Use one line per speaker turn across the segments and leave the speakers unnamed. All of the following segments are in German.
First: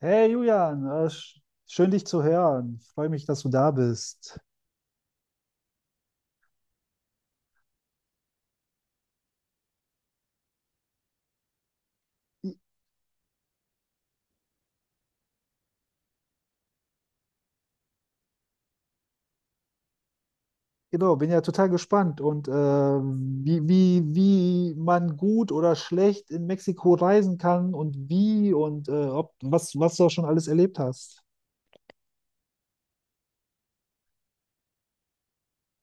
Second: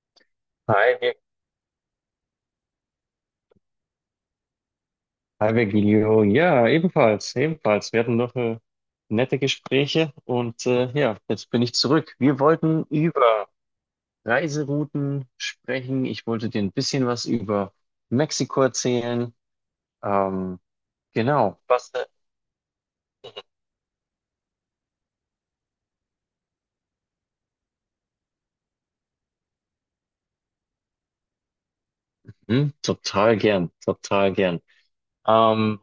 Hey Julian,
Hi, Vir-
schön dich zu hören. Freue mich, dass du da bist.
Hi Virgilio. Ja, ebenfalls. Wir hatten noch nette Gespräche und ja, jetzt bin ich zurück. Wir
I-
wollten über Reiserouten sprechen. Ich wollte dir ein bisschen was über Mexiko erzählen. Ähm,
Genau, bin ja
genau.
total
Was denn?
gespannt und wie man gut oder schlecht in Mexiko reisen kann und wie und was du schon alles erlebt hast.
Total total gern. Ähm,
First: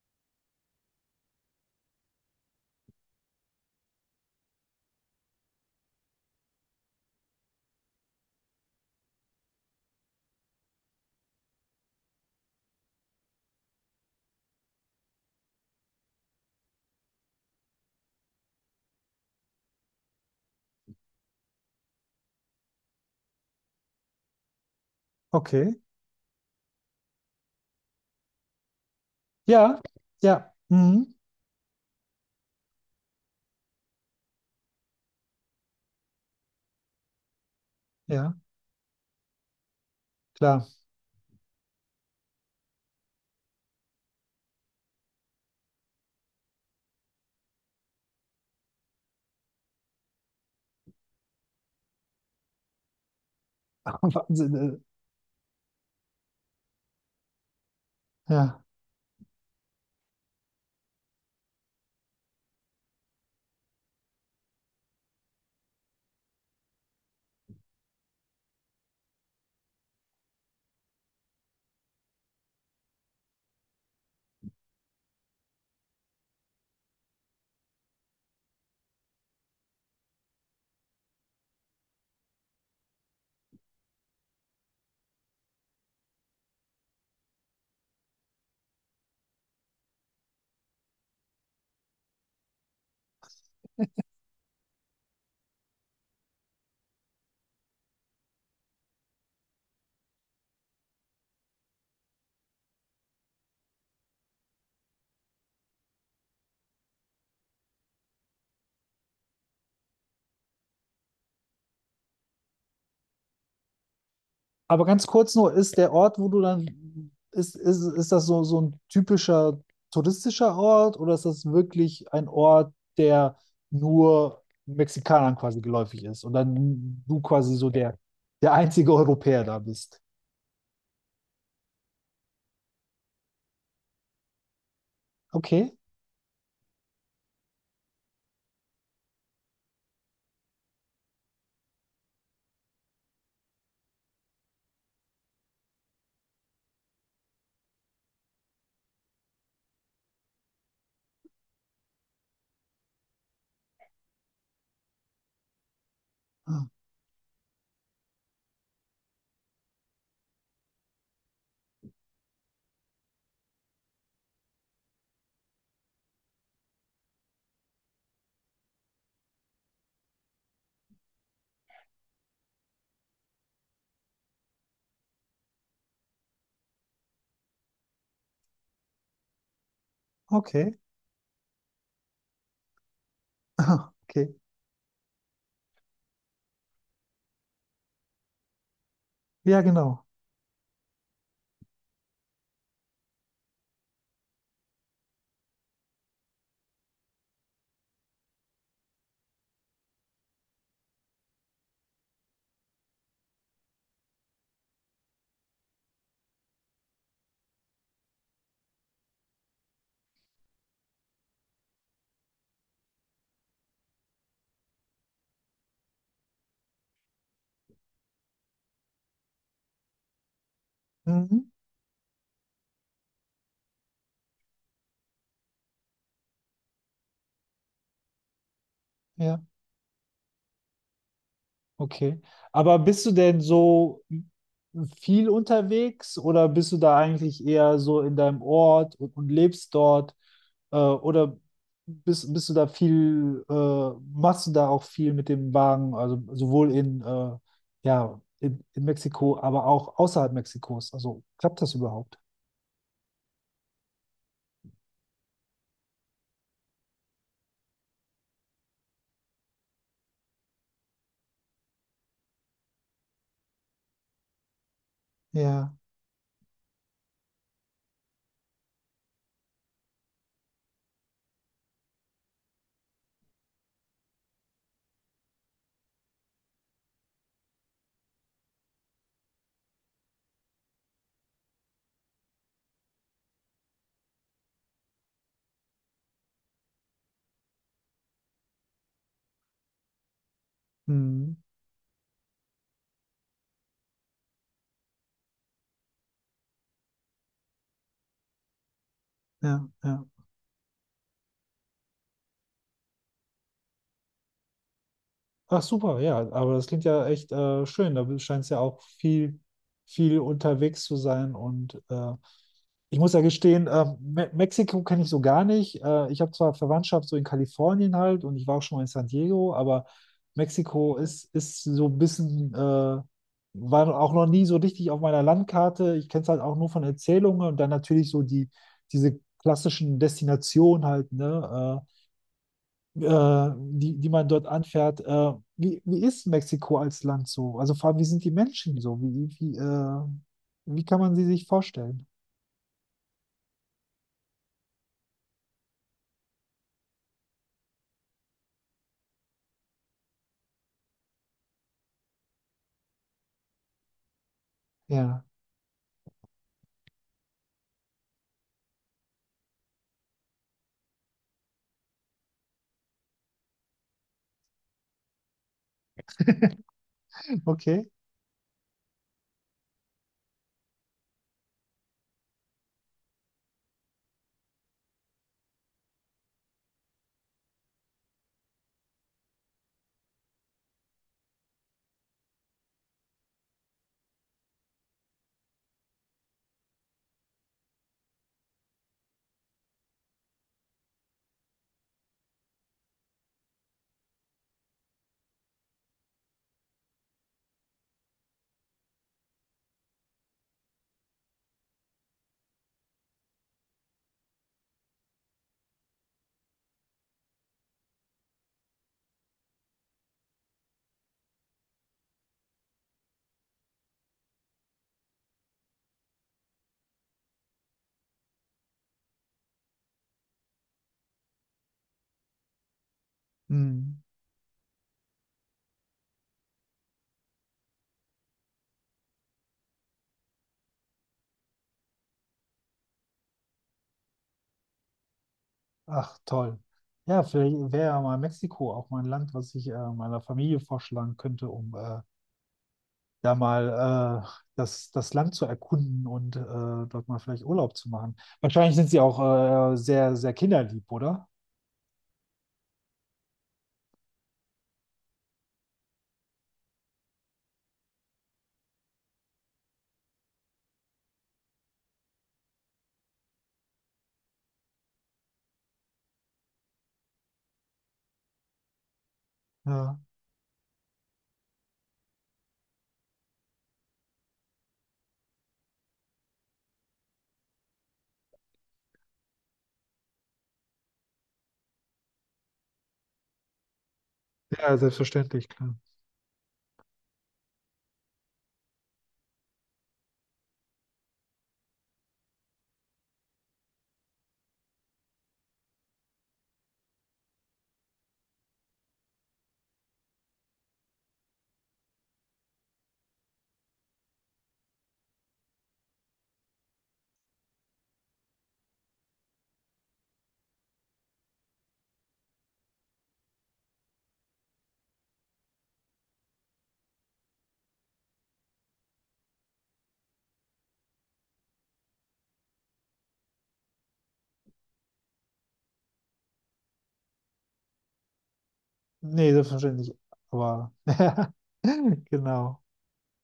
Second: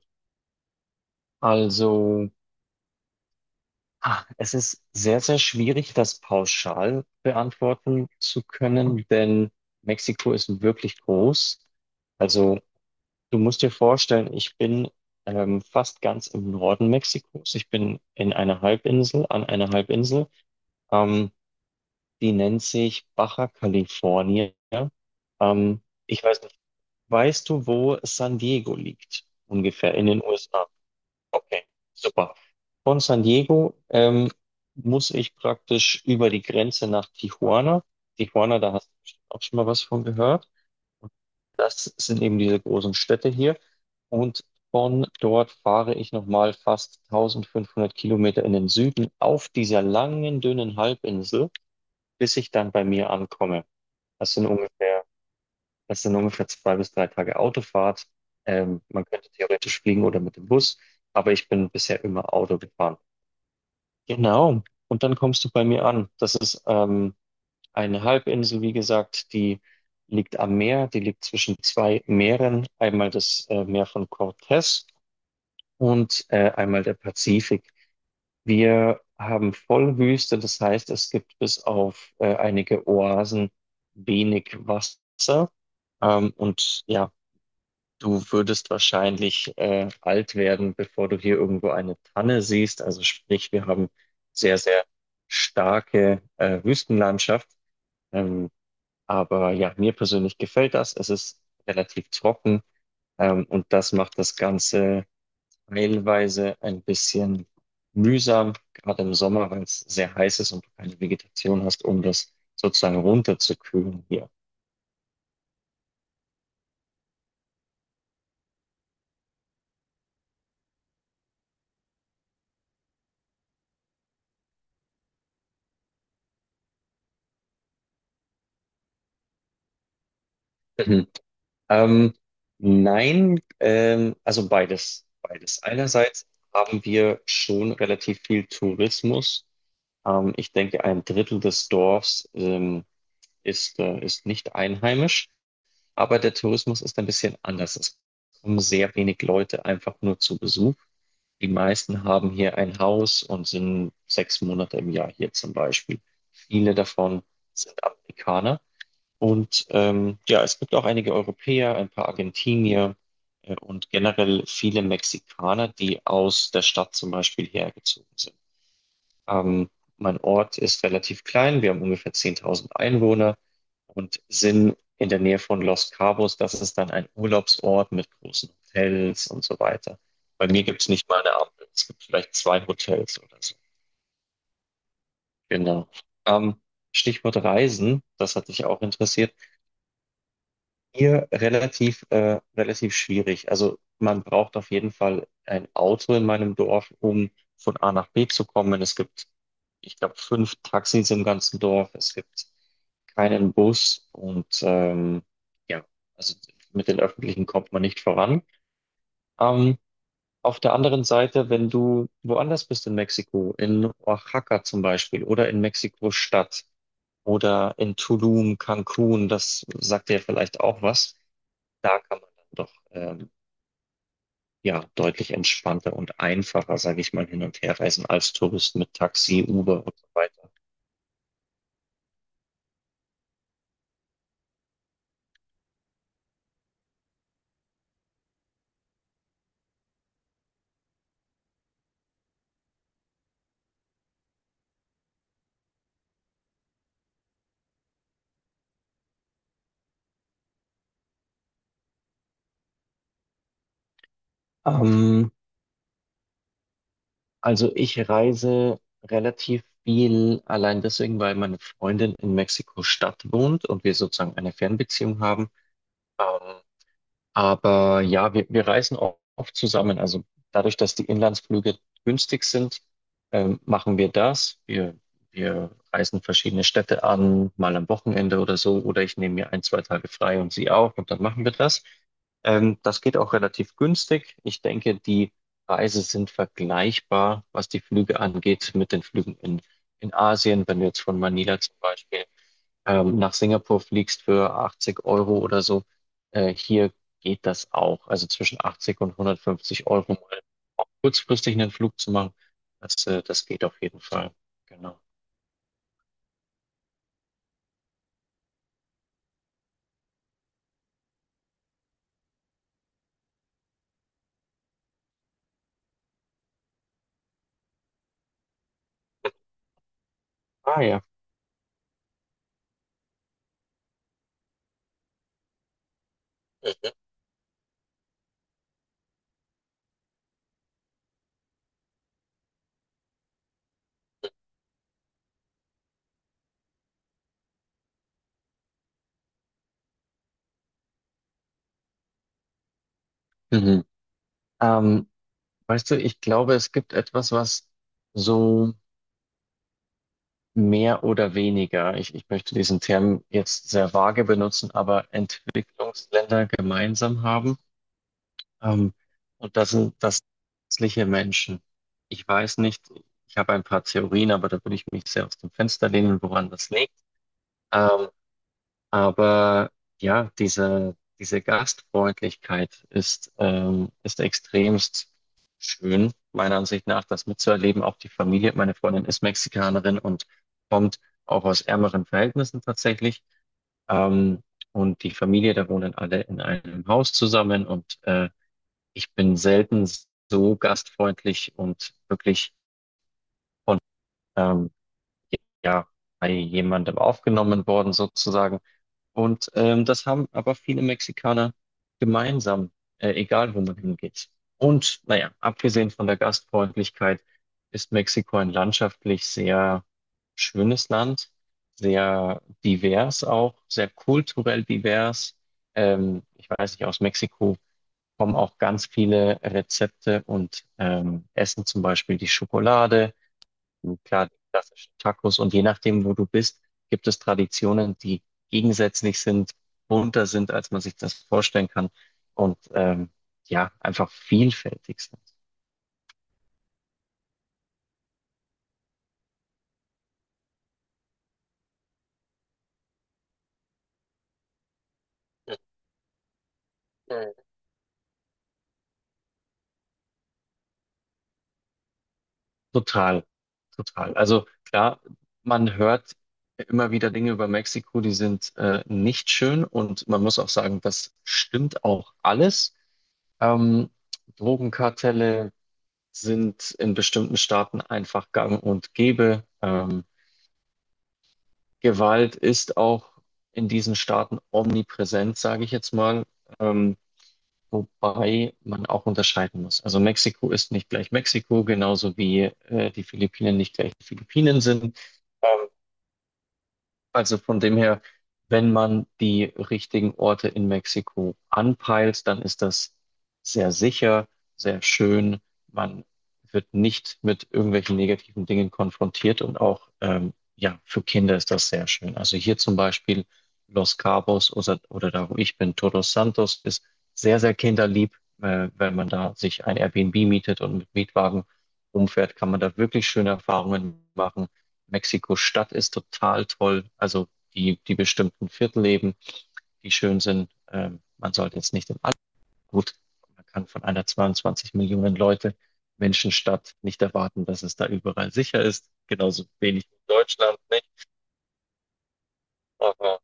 also, Es ist sehr schwierig, das pauschal beantworten zu können, denn Mexiko ist wirklich groß. Also du musst dir vorstellen, ich bin fast ganz im Norden Mexikos. Ich bin in einer Halbinsel, An einer Halbinsel. Ähm, Die nennt sich Baja California.
Okay.
Ich weiß nicht, weißt du, wo San Diego liegt?
Ja,
Ungefähr in den
ja,
USA.
mhm.
Okay, super. Von San Diego muss ich praktisch über die Grenze nach Tijuana.
Ja,
Tijuana, da hast du bestimmt auch schon mal was von gehört.
klar.
Das sind eben diese großen Städte hier. Und von dort fahre ich nochmal fast 1500 Kilometer in den Süden auf dieser langen, dünnen Halbinsel, bis ich dann bei mir ankomme. Das sind
Wahnsinn,
ungefähr, das sind ungefähr zwei bis drei Tage Autofahrt.
ja.
Man könnte theoretisch fliegen oder mit dem Bus, aber ich bin bisher immer Auto gefahren. Genau. Und dann kommst du bei mir an. Das ist eine Halbinsel, wie gesagt, die liegt am Meer, die liegt zwischen zwei Meeren, einmal das Meer von Cortez und einmal der Pazifik. Wir haben Vollwüste, das heißt, es gibt bis auf einige Oasen wenig Wasser. Und ja, du würdest wahrscheinlich alt werden, bevor du hier irgendwo eine Tanne siehst. Also sprich, wir haben sehr starke Wüstenlandschaft. Ähm, aber ja, mir persönlich gefällt das. Es ist relativ trocken, und das macht das Ganze teilweise ein bisschen mühsam, gerade im Sommer, weil es sehr heiß ist und du keine Vegetation hast, um das sozusagen runterzukühlen hier.
Aber ganz kurz nur, ist der Ort, wo du dann, ist das so, so ein typischer touristischer Ort oder ist das wirklich ein Ort, der nur Mexikanern quasi geläufig ist und dann du quasi so der einzige Europäer da bist?
Mhm. Ähm, nein, also beides.
Okay.
Einerseits haben wir schon relativ viel Tourismus. Ich denke, ein Drittel des Dorfs, ist, ist nicht einheimisch. Aber der Tourismus ist ein bisschen anders. Es kommen sehr wenig Leute einfach nur zu Besuch. Die meisten haben hier ein Haus und sind 6 Monate im Jahr hier zum Beispiel.
Ah,
Viele davon sind Amerikaner. Und ja, es gibt auch einige Europäer, ein paar Argentinier und generell viele Mexikaner, die aus der Stadt zum Beispiel hergezogen sind. Ähm, Mein Ort ist relativ klein, wir haben ungefähr 10.000 Einwohner und sind in der Nähe von Los Cabos. Das ist dann ein Urlaubsort mit großen Hotels und so weiter. Bei mir
okay.
gibt es nicht mal eine Ampel, es gibt vielleicht zwei Hotels oder so.
Ah, okay.
Genau. Ähm, Stichwort Reisen, das hat dich auch interessiert.
Ja, genau.
Hier relativ schwierig. Also man braucht auf jeden Fall ein Auto in meinem Dorf, um von A nach B zu kommen. Ich glaube, fünf Taxis im ganzen Dorf. Es gibt keinen Bus und ja, also mit den Öffentlichen kommt man nicht voran. Ähm, auf der anderen Seite, wenn du woanders bist in Mexiko, in Oaxaca zum Beispiel oder in Mexiko-Stadt oder in Tulum, Cancun, das sagt dir vielleicht auch was.
Mhm.
Da kann man dann doch ja deutlich entspannter und einfacher, sage ich mal, hin und her reisen als Tourist mit
Ja.
Taxi, Uber und so weiter.
Okay. Aber bist du denn so viel unterwegs oder bist du da eigentlich eher so in deinem Ort und lebst dort? Oder bist du da viel, machst du da auch viel mit dem Wagen, also sowohl in, ja, in Mexiko, aber auch außerhalb Mexikos? Also klappt das überhaupt?
Ähm, also ich reise relativ viel allein deswegen, weil meine Freundin in Mexiko-Stadt wohnt und wir sozusagen eine Fernbeziehung haben.
Ja.
Ähm, Aber ja, wir reisen auch oft zusammen. Also dadurch, dass die Inlandsflüge günstig sind, machen wir das. Wir reisen verschiedene Städte an, mal am Wochenende oder so. Oder ich nehme mir ein, zwei Tage frei und sie auch und dann machen wir das. Das geht auch relativ günstig. Ich denke, die Preise sind vergleichbar, was die Flüge angeht, mit den Flügen in Asien. Wenn du jetzt von
Hm.
Manila zum Beispiel nach Singapur fliegst für 80€ oder so, hier geht das auch. Also zwischen 80 und
Ja,
150
ja.
Euro mal auch kurzfristig einen Flug zu machen, das geht auf jeden Fall. Genau.
Ach super, ja, aber das klingt ja echt schön. Da scheint es ja auch viel, viel unterwegs zu sein. Und ich muss ja gestehen, Me Mexiko kenne ich so gar nicht. Ich habe zwar Verwandtschaft so in Kalifornien halt und ich war auch schon mal in San Diego, aber
Ah
Mexiko
ja.
ist so ein bisschen, war auch noch nie so richtig auf meiner Landkarte. Ich kenne es halt auch nur von Erzählungen und dann natürlich so die, diese klassischen Destinationen halt, ne? Die man dort anfährt. Wie ist Mexiko als Land so? Also vor allem, wie sind die Menschen so? Wie kann man sie sich vorstellen?
Mhm. Ähm, Weißt du, ich glaube, es gibt etwas, was so mehr oder weniger, ich möchte diesen Term jetzt sehr vage benutzen, aber
Ja,
Entwicklungsländer gemeinsam haben. Ähm, und das sind das nützliche Menschen. Ich weiß nicht, ich habe ein paar Theorien, aber da würde ich mich sehr aus dem Fenster lehnen, woran das liegt.
okay.
Ähm, aber ja, diese Gastfreundlichkeit ist extremst schön, meiner Ansicht nach, das mitzuerleben. Auch die Familie, meine Freundin ist Mexikanerin und kommt auch aus ärmeren Verhältnissen tatsächlich. Ähm, und die Familie, da wohnen alle in einem Haus zusammen und ich bin selten so gastfreundlich und wirklich von ähm, ja, bei jemandem aufgenommen worden sozusagen. Und das haben aber viele Mexikaner gemeinsam, egal wo man hingeht. Und naja, abgesehen von der Gastfreundlichkeit ist Mexiko ein landschaftlich sehr schönes Land, sehr divers auch, sehr kulturell divers. Ich weiß nicht, aus Mexiko kommen auch ganz viele Rezepte und Essen, zum Beispiel die Schokolade,
Hm.
und klar, die klassischen Tacos und je nachdem, wo du bist, gibt es Traditionen, die gegensätzlich sind, bunter sind, als man sich das vorstellen kann und ja, einfach vielfältig sind.
Ach, toll. Ja, vielleicht wäre ja mal Mexiko auch mal ein Land, was ich meiner Familie vorschlagen könnte, um da mal das Land zu erkunden und dort mal
Mhm.
vielleicht Urlaub zu machen. Wahrscheinlich sind sie auch sehr, sehr kinderlieb, oder?
Total, total. Also klar, man hört immer wieder Dinge über Mexiko, die sind nicht schön und man muss auch sagen, das stimmt auch alles. Ähm, Drogenkartelle sind in bestimmten Staaten einfach gang und gäbe.
Ja,
Gewalt ist auch in diesen Staaten omnipräsent, sage ich jetzt mal, ähm, wobei man auch unterscheiden muss. Also Mexiko ist nicht gleich Mexiko, genauso wie die Philippinen nicht gleich die Philippinen
ja,
sind.
selbstverständlich, klar.
Also von dem her, wenn man die richtigen Orte in Mexiko anpeilt, dann ist das sehr sicher, sehr schön. Man wird nicht mit irgendwelchen negativen Dingen konfrontiert und auch ja, für Kinder ist das sehr schön. Also hier zum Beispiel Los Cabos oder da, wo ich bin, Todos Santos ist sehr kinderlieb. Wenn man da sich ein Airbnb mietet und mit Mietwagen rumfährt, kann man da wirklich schöne Erfahrungen machen. Mexiko-Stadt ist total toll. Also die bestimmten Viertel eben, die schön sind. Man sollte jetzt nicht im All gut. Man kann von einer 22 Millionen Leute Menschenstadt nicht erwarten, dass es da überall sicher ist.
Nee,
Genauso wenig
selbstverständlich.
in Deutschland
Aber
nicht.
genau.
Aber,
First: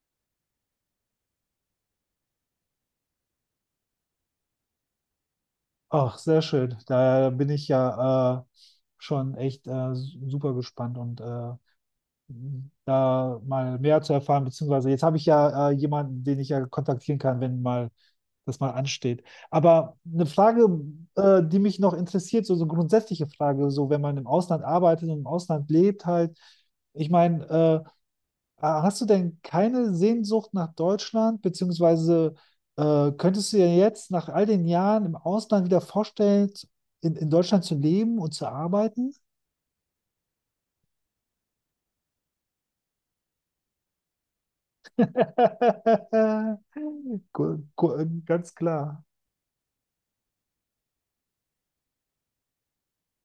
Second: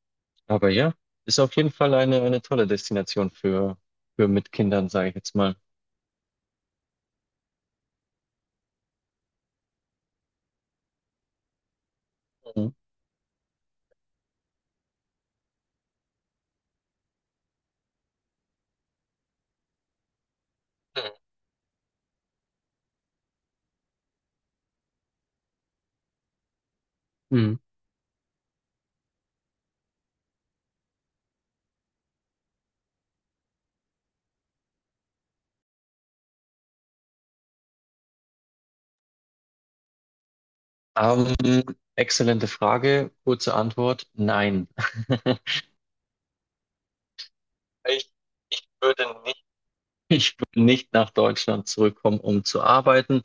aber ja, ist auf jeden Fall eine tolle Destination für mit Kindern, sage ich jetzt mal.
Ach, sehr schön. Da bin ich ja schon echt super gespannt und
Mhm.
da mal mehr zu erfahren, beziehungsweise jetzt habe ich ja jemanden, den ich ja kontaktieren kann, wenn mal das mal ansteht. Aber eine Frage, die mich noch interessiert, so, so grundsätzliche Frage, so wenn man im Ausland arbeitet und im Ausland lebt halt, ich
Mhm.
meine, hast du denn keine Sehnsucht nach Deutschland, beziehungsweise könntest du dir jetzt nach all den Jahren im Ausland wieder vorstellen, in Deutschland zu leben und zu arbeiten?
Ähm, Exzellente Frage, kurze Antwort, nein. Ich,
Ganz
Ich
klar.
würde nicht Ich will nicht nach Deutschland zurückkommen, um zu arbeiten.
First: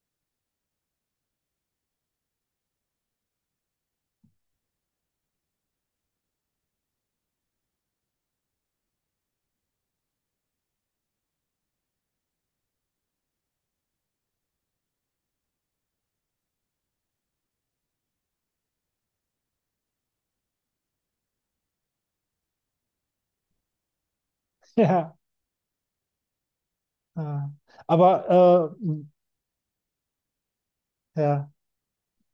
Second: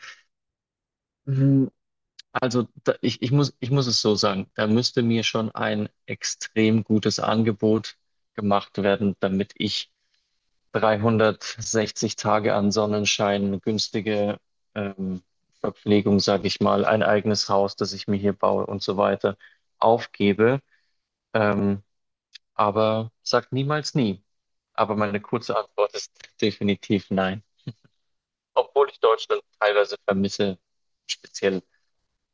Hm, Also da, ich muss es so sagen, da müsste mir schon ein extrem gutes Angebot gemacht werden, damit ich 360 Tage an Sonnenschein, günstige ähm, Verpflegung, sage ich mal, ein eigenes Haus, das ich mir hier baue und so weiter, aufgebe. Ähm, aber sagt niemals nie. Aber
Ja.
meine kurze Antwort ist definitiv nein.
Ja. Aber
Obwohl ich
hm,
Deutschland teilweise vermisse,
ja,
speziell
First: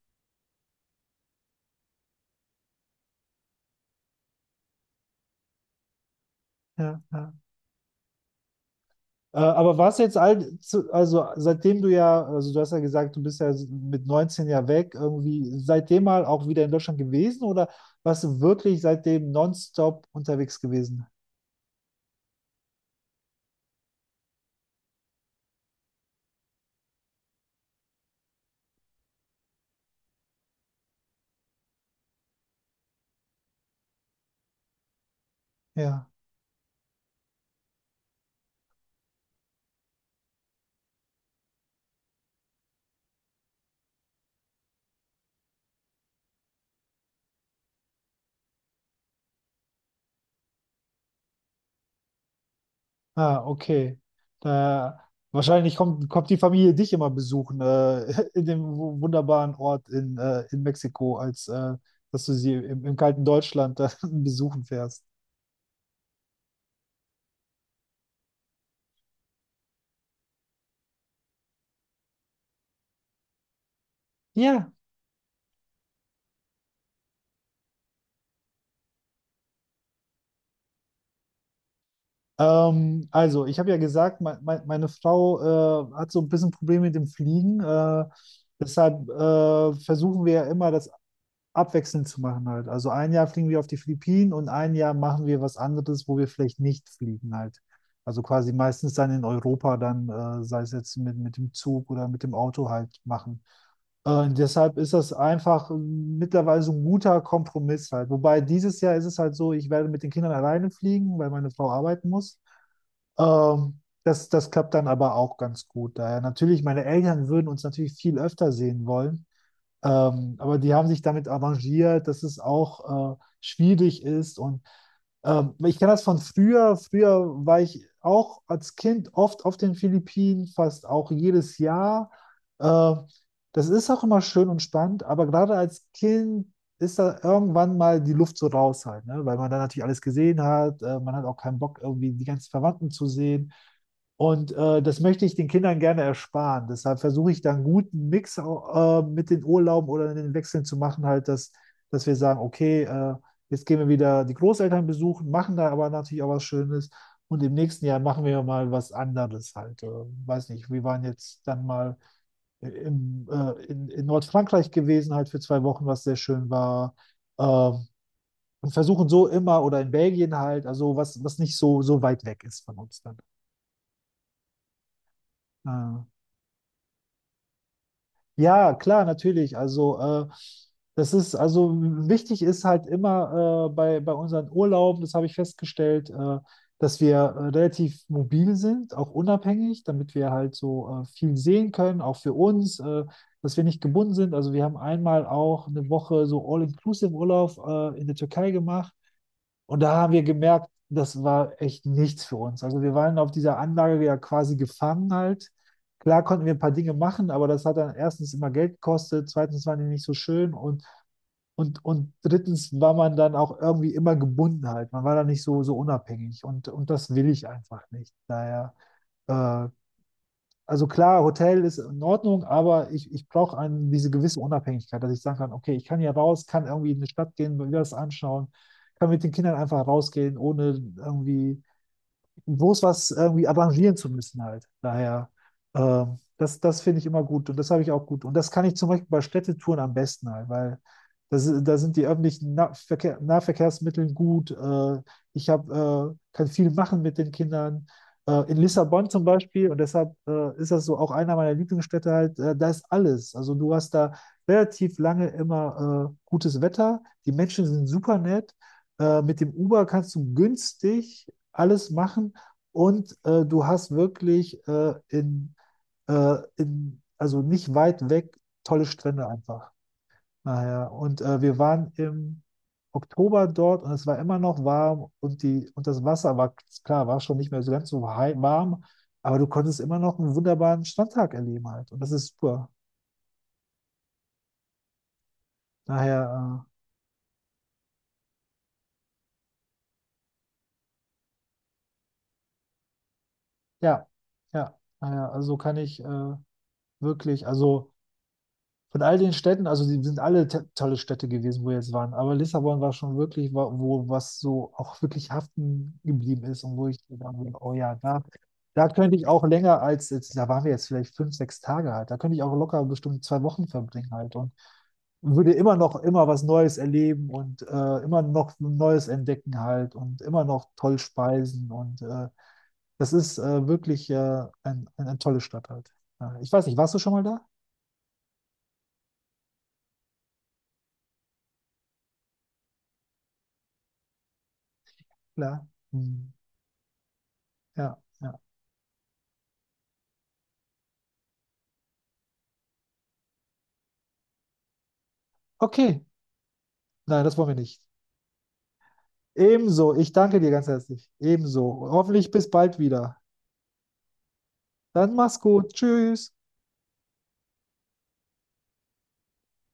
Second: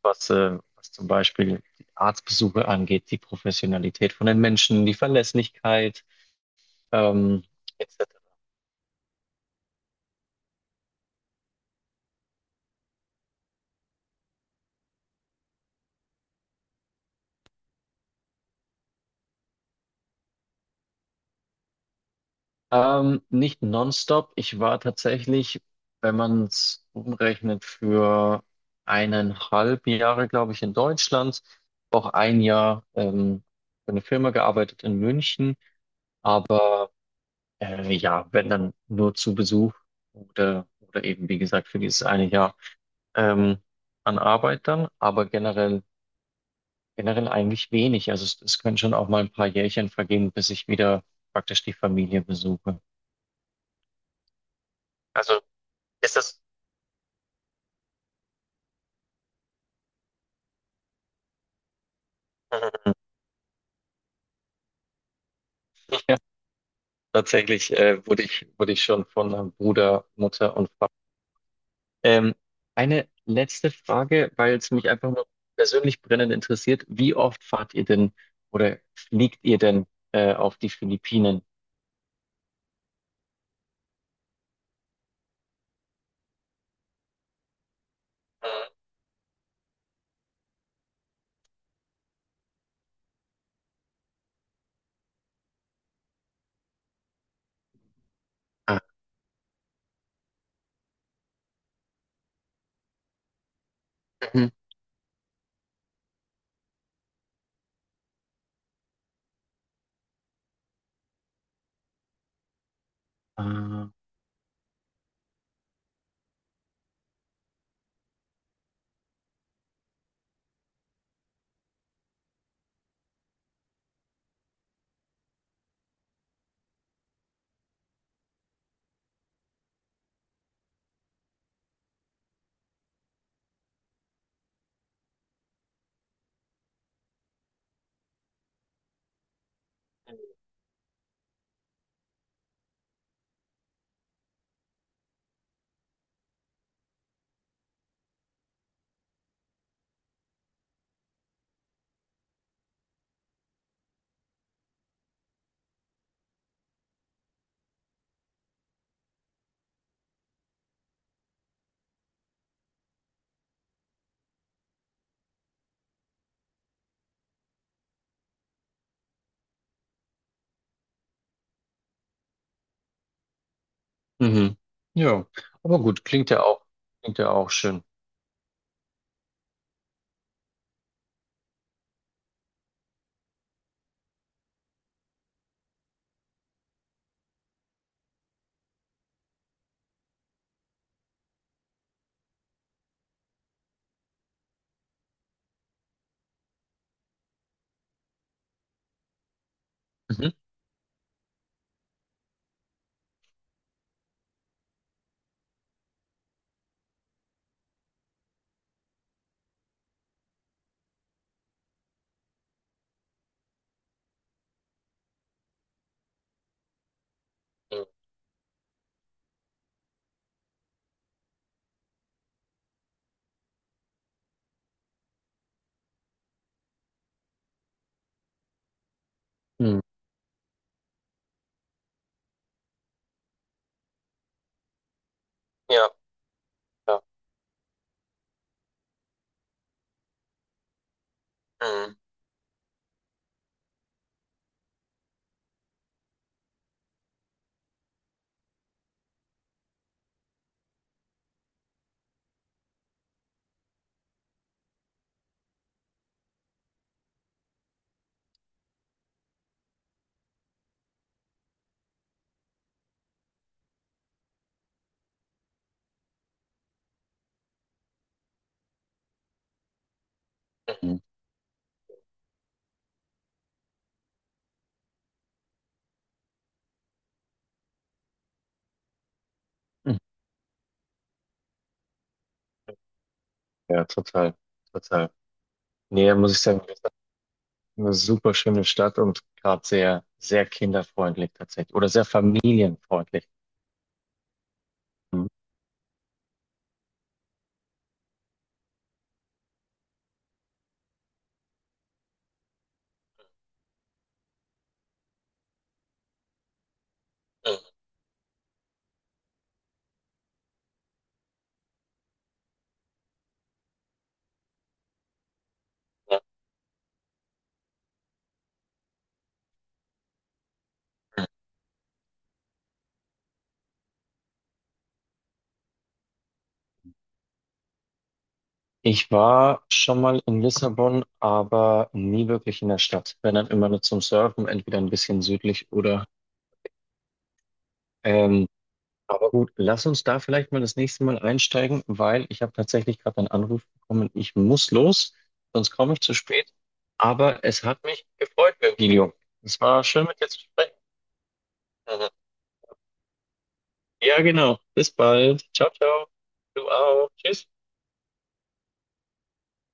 was zum Beispiel die Arztbesuche angeht, die Professionalität von den Menschen, die Verlässlichkeit,
ja, ja.
ähm, etc.
Aber warst du jetzt also seitdem du ja, also du hast ja gesagt, du bist ja mit 19 ja weg, irgendwie seitdem mal auch wieder in Deutschland gewesen oder warst du wirklich seitdem nonstop unterwegs gewesen?
Nicht nonstop. Wenn man es umrechnet, für 1,5 Jahre, glaube ich, in Deutschland, auch ein Jahr für eine Firma gearbeitet in München,
Ja.
aber ja, wenn dann nur zu Besuch oder eben, wie gesagt, für dieses eine Jahr. ähm, An Arbeit generell eigentlich wenig. Also es können schon auch mal ein paar Jährchen vergehen, bis ich wieder praktisch die Familie besuche.
Ah, okay. Da,
Also
wahrscheinlich
ist
kommt die
das
Familie dich immer besuchen, in dem wunderbaren Ort in Mexiko, als dass du sie im kalten Deutschland besuchen fährst.
ja, tatsächlich wurde ich schon von Bruder, Mutter und Vater. Ähm, eine letzte Frage, weil es
Ja.
mich einfach nur persönlich brennend interessiert. Wie oft fahrt ihr denn oder fliegt ihr denn auf die Philippinen?
Also, ich habe ja gesagt, me me meine Frau hat so ein bisschen Probleme mit dem Fliegen.
Mhm.
Deshalb versuchen wir ja immer, das abwechselnd zu machen halt. Also ein Jahr fliegen wir auf die Philippinen und ein Jahr machen wir was anderes, wo wir vielleicht nicht fliegen halt. Also quasi
Ah,
meistens dann in Europa dann, sei es jetzt mit dem Zug oder mit dem Auto halt machen.
mhm.
Deshalb ist das einfach mittlerweile so ein guter Kompromiss halt. Wobei dieses Jahr ist es halt so, ich werde mit den Kindern alleine fliegen, weil meine Frau arbeiten muss. Ähm,
Ah,
das, das klappt dann aber auch ganz gut. Daher natürlich, meine Eltern würden uns natürlich viel öfter sehen wollen, aber die haben sich damit arrangiert, dass es auch schwierig ist. Und ich kenne das von früher. Früher war ich auch als Kind oft auf den Philippinen, fast auch jedes Jahr. Äh, Das ist auch immer schön und spannend, aber gerade als Kind ist da irgendwann mal die Luft so raus halt, ne? Weil man dann natürlich alles gesehen hat. Man hat auch keinen Bock, irgendwie die ganzen Verwandten zu sehen. Und das möchte ich den Kindern gerne ersparen. Deshalb versuche ich dann einen guten Mix mit den Urlauben oder den Wechseln zu machen, halt, dass wir sagen, okay, jetzt gehen wir wieder die Großeltern besuchen, machen da aber natürlich auch was Schönes. Und im nächsten Jahr machen wir mal was anderes halt. Weiß nicht, wir waren jetzt dann mal in Nordfrankreich gewesen, halt für 2 Wochen, was sehr schön war. Und versuchen so immer, oder in Belgien halt, also was nicht so, so weit weg ist von uns dann.
mhm. Ja, aber
Äh,
gut, klingt ja auch schön.
Ja, klar, natürlich. Also, das ist, also wichtig ist halt immer bei unseren Urlauben, das habe ich festgestellt, dass wir relativ mobil sind, auch unabhängig, damit wir halt so viel sehen können, auch für uns, dass wir nicht gebunden sind. Also, wir haben einmal auch eine Woche so All-Inclusive-Urlaub in der Türkei gemacht. Und da haben wir
Mhm.
gemerkt, das war echt nichts für uns. Also wir waren auf dieser Anlage ja quasi gefangen halt. Klar konnten wir ein paar Dinge machen, aber das hat dann erstens immer Geld gekostet, zweitens waren die nicht so schön und, drittens war man dann auch irgendwie immer gebunden halt. Man war da nicht so, so unabhängig und das will ich einfach nicht. Daher äh, also klar, Hotel ist in Ordnung, aber ich brauche eine, diese gewisse Unabhängigkeit, dass ich sagen kann, okay, ich kann hier raus, kann irgendwie in eine Stadt gehen, mir das anschauen, kann mit den Kindern
Mhm.
einfach rausgehen, ohne irgendwie bloß was irgendwie arrangieren zu müssen halt. Daher,
Ja,
das finde
ja.
ich immer gut und das habe ich auch gut. Und das kann ich zum Beispiel bei Städtetouren am besten halt, weil da sind
Mhm.
die öffentlichen Nahverkehrsmittel gut. Ich kann viel machen mit den Kindern. In Lissabon zum Beispiel, und deshalb ist das so auch einer meiner Lieblingsstädte halt, da ist alles. Also du hast da relativ lange immer gutes Wetter, die Menschen sind super nett. Mit dem Uber kannst du günstig alles machen. Und du hast wirklich in, also nicht weit weg, tolle Strände einfach. Naja,
Mhm.
und wir waren im Oktober dort und es war immer noch warm und das Wasser war, klar, war schon nicht mehr so ganz so warm, aber du konntest
Mhm.
immer noch einen wunderbaren Strandtag erleben halt. Und das ist super.
Ja, total, total. Nee, muss ich sagen,
Daher,
das ist eine super schöne Stadt und gerade sehr kinderfreundlich tatsächlich oder sehr familienfreundlich.
ja, ja,
Mhm.
naja, also kann ich wirklich, also. Von all den Städten, also die sind alle tolle Städte gewesen, wo wir jetzt waren, aber Lissabon war schon wirklich, wo was so auch wirklich haften geblieben ist und wo ich gedacht habe, oh
Mhm.
ja, da könnte ich auch länger als, jetzt, da waren wir jetzt vielleicht fünf, sechs Tage halt, da könnte ich auch locker bestimmt 2 Wochen verbringen halt und würde immer noch
Ja.
immer was Neues erleben und immer noch Neues entdecken halt und immer noch toll speisen und das ist wirklich eine tolle Stadt halt. Ja, ich weiß nicht, warst du schon mal da?
Ich war schon mal in Lissabon, aber nie wirklich in der Stadt. Wenn dann immer nur zum Surfen, entweder ein bisschen
Klar.
südlich oder
Hm. Ja, ja.
ähm, aber gut, lass uns da vielleicht mal das nächste Mal einsteigen, weil ich habe tatsächlich gerade einen Anruf bekommen. Ich muss los, sonst komme ich
Okay,
zu spät.
nein, das
Aber
wollen wir
es
nicht.
hat mich gefreut, Virgilio. Es war
Ebenso,
schön,
ich
mit dir zu
danke dir ganz
sprechen.
herzlich. Ebenso. Hoffentlich bis bald wieder.
Ja, genau. Bis
Dann mach's
bald. Ciao,
gut.
ciao.
Tschüss.
Du auch. Tschüss.